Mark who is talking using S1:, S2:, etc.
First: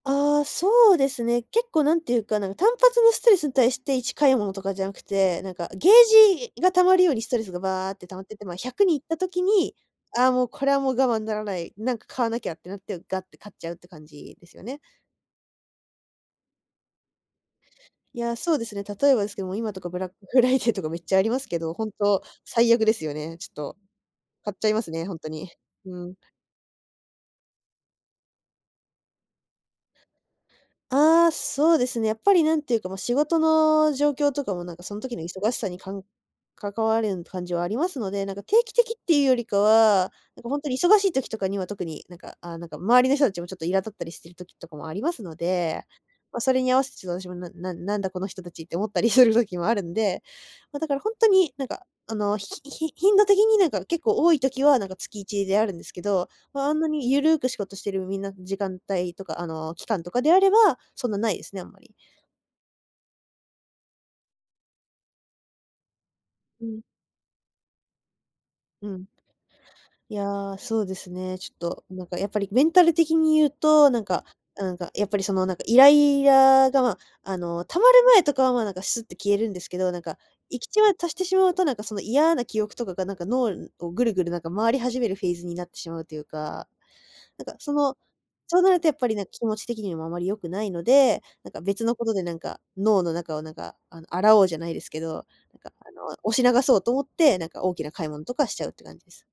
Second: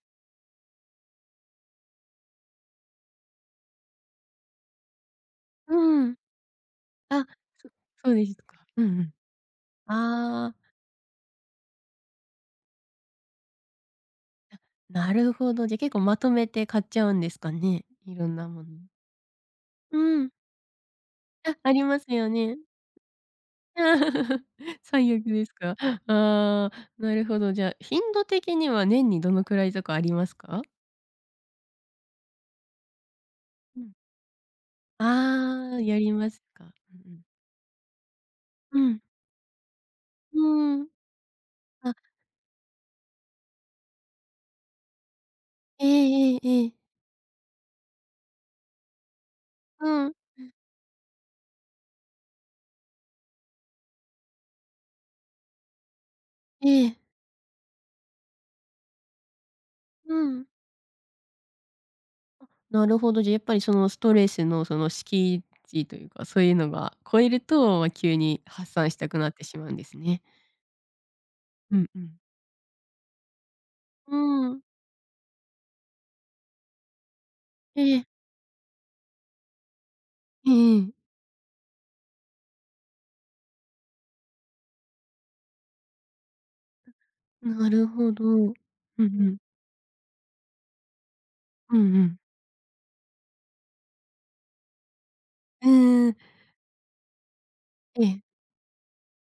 S1: ああ、そうですね。結構何ていうか、なんか、単発のストレスに対して1買いものとかじゃんくて、なんかゲー
S2: うん。
S1: ジが溜まるように
S2: あ、
S1: ストレスが
S2: す
S1: バーって
S2: そう
S1: 溜ま
S2: で
S1: って
S2: い
S1: っ
S2: と
S1: て、まあ、
S2: か。
S1: ひゃ
S2: う
S1: く
S2: ん
S1: に
S2: う
S1: 行っ
S2: ん。
S1: た時に、あ、も
S2: あ
S1: う、
S2: あ。
S1: これはもう我慢ならない、なんか買わなきゃってなって、ガッて買っちゃうって感じです
S2: や、
S1: よね。
S2: なるほど、じゃ、結構まとめて買っちゃうんですかね？
S1: い
S2: 色
S1: や、
S2: んな
S1: そう
S2: も
S1: ですね、
S2: ん。
S1: 例えばですけども、今とか
S2: う
S1: ブラック
S2: ん。
S1: フライデーとかめっちゃあります
S2: あ、
S1: け
S2: あ
S1: ど、
S2: り
S1: ほん
S2: ます
S1: と
S2: よね。
S1: 最悪ですよね、ちっと、買っちゃいますね、ほ
S2: 最
S1: ん
S2: 悪
S1: と
S2: で
S1: に。
S2: すか？
S1: う
S2: あ
S1: ん。
S2: あ、なるほど、じゃあ、頻度的には年にどのくらいとかありますか？
S1: ああ、そうですね。やっぱり何ていうか、ま、仕事
S2: うん。
S1: の状況とかも、なんか、そん時の忙しさ
S2: あ
S1: に
S2: あ、
S1: か
S2: や
S1: ん
S2: りますか？
S1: 関
S2: う
S1: わ
S2: ん
S1: る
S2: う
S1: ん
S2: ん。
S1: 感じはありますので、なんか定期
S2: う
S1: 的っ
S2: ん。
S1: ていうよりかは、なんかほんと
S2: う
S1: に
S2: ーん。
S1: 忙しい時とかには、特
S2: あ。
S1: になんか、ああ、なんか周りの人たちもちょっと苛立ったりしてる時とかもありますので、
S2: えええ
S1: ま、
S2: え
S1: それ
S2: え
S1: に
S2: え。
S1: 合わせてちょっと私もなんなんなんだこの人たちって思ったりする時もある
S2: う
S1: ん
S2: ん、うん。
S1: で、ま、だからほんとに、なんか、あの、ひいひ頻度的になんか結構多い時は、なんか月1であるんですけど、まあ、あん
S2: え
S1: な
S2: え。
S1: に緩く仕事してるみんな時間帯とか、あの、期間と
S2: う
S1: かであ
S2: ん。
S1: れば、そんなないですね、あんまり。
S2: あ、なるほど、じゃ、やっぱりそのストレスのその閾値というか、そういう
S1: う
S2: の
S1: ん。
S2: が超えると、ま、急に発
S1: う
S2: 散し
S1: ん。
S2: たくなってしまうんです
S1: い
S2: ね。
S1: や、そうですね。ちょっ
S2: う
S1: と
S2: んう
S1: なん
S2: ん。
S1: か、やっぱりメンタル的に言うと、なん
S2: う
S1: か、
S2: ーん。
S1: あ、なんか、やっぱりそのなんか、イライラがまあ、あの、溜ま
S2: え
S1: る
S2: え。
S1: 前とかは、ま、なんかすって消えるんですけど、なんか、
S2: ええ、う
S1: 閾値ま
S2: ん。
S1: で達してしまうと、なんか、その嫌な記憶とかがなんか、脳をぐるぐるなんか、回り始めるフェーズになってしまうというか、なん
S2: う
S1: か、
S2: な
S1: そ
S2: る
S1: の、
S2: ほど、うん
S1: そうなるとやっ
S2: う
S1: ぱりなんか、
S2: ん。
S1: 気持ち的にもあまり良くないので、なんか、
S2: う
S1: 別
S2: ん
S1: の
S2: う
S1: こと
S2: ん。
S1: でなんか、脳の中をなんか、あの、洗おうじゃないですけど、なん
S2: う
S1: か、あ
S2: ーん。
S1: の、押し流そうと思って、なんか大きな
S2: え
S1: 買いも
S2: え。
S1: んとかしちゃうって感じです。